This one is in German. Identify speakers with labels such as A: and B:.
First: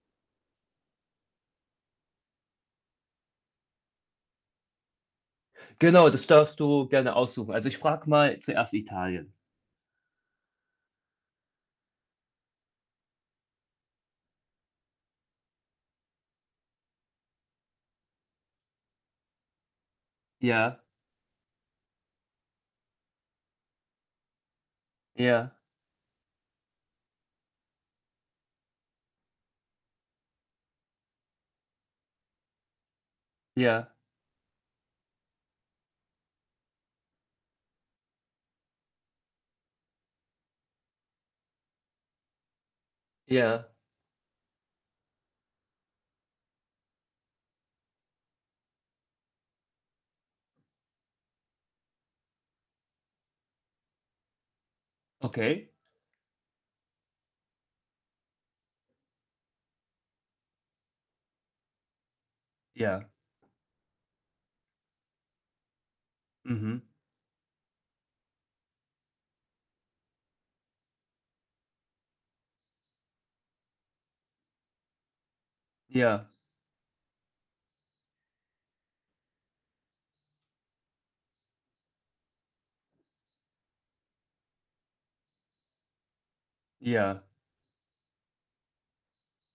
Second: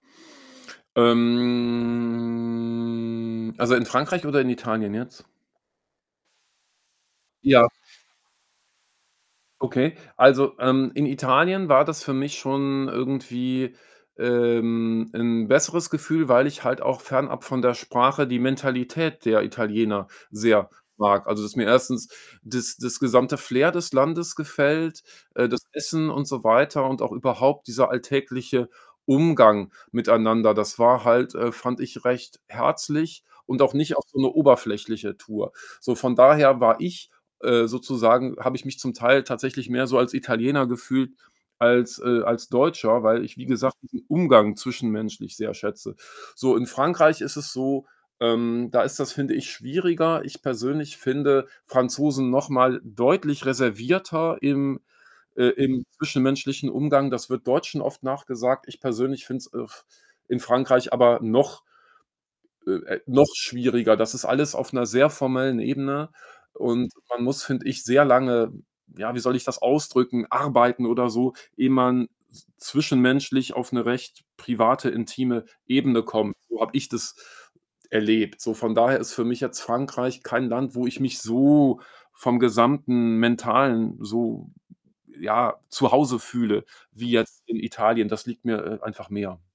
A: Ähm, also, in Frankreich oder in Italien jetzt?
B: Genau, das darfst du gerne aussuchen.
A: Ja.
B: Also, ich frage mal zuerst Italien.
A: Okay. Also, ähm, in Italien war das für mich schon irgendwie ähm, 'n besseres Gefühl, weil ich halt auch fernab von der Sprache die Mentalität der Italiener sehr
B: Ja.
A: mag. Also, dass mir 1. das das gesamte Flair des Landes gefällt äh,
B: Ja.
A: das Essen und so weiter und auch überhaupt dieser alltägliche Umgang miteinander. Das war halt, äh, fand ich, recht herzlich und auch
B: Ja.
A: nicht auf so 'ne oberflächliche Tour. So, von daher war ich, äh, sozusagen habe ich mich zum Teil tatsächlich mehr so als Italiener gefühlt als äh, als Deutscher, weil ich, wie
B: Ja.
A: gesagt, diesen Umgang zwischenmenschlich sehr schätze. So, in Frankreich ist es so, ähm, da ist das, finde ich, schwieriger. Ich persönlich finde Franzosen noch mal deutlich reservierter im äh,
B: Okay.
A: im zwischenmenschlichen Umgang. Das wird Deutschen oft nachgesagt. Ich persönlich finde es, äh, f in Frankreich aber noch äh, äh,
B: Ja.
A: noch schwieriger. Das ist alles auf 'ner sehr formellen Ebene
B: Mhm.
A: und man muss, finde ich, sehr lange ja, wie soll ich das ausdrücken, arbeiten oder so, ehe man z zwischenmenschlich auf 'ne recht private, intime Ebene
B: Ja.
A: kommt. So habe ich das erlebt. So von daher ist für mich jetzt Frankreich kein Land, wo ich mich so vom gesamten Mentalen so ja, zu Hause fühle wie
B: Ja.
A: jetzt in Italien. Das liegt mir, äh, einfach mehr.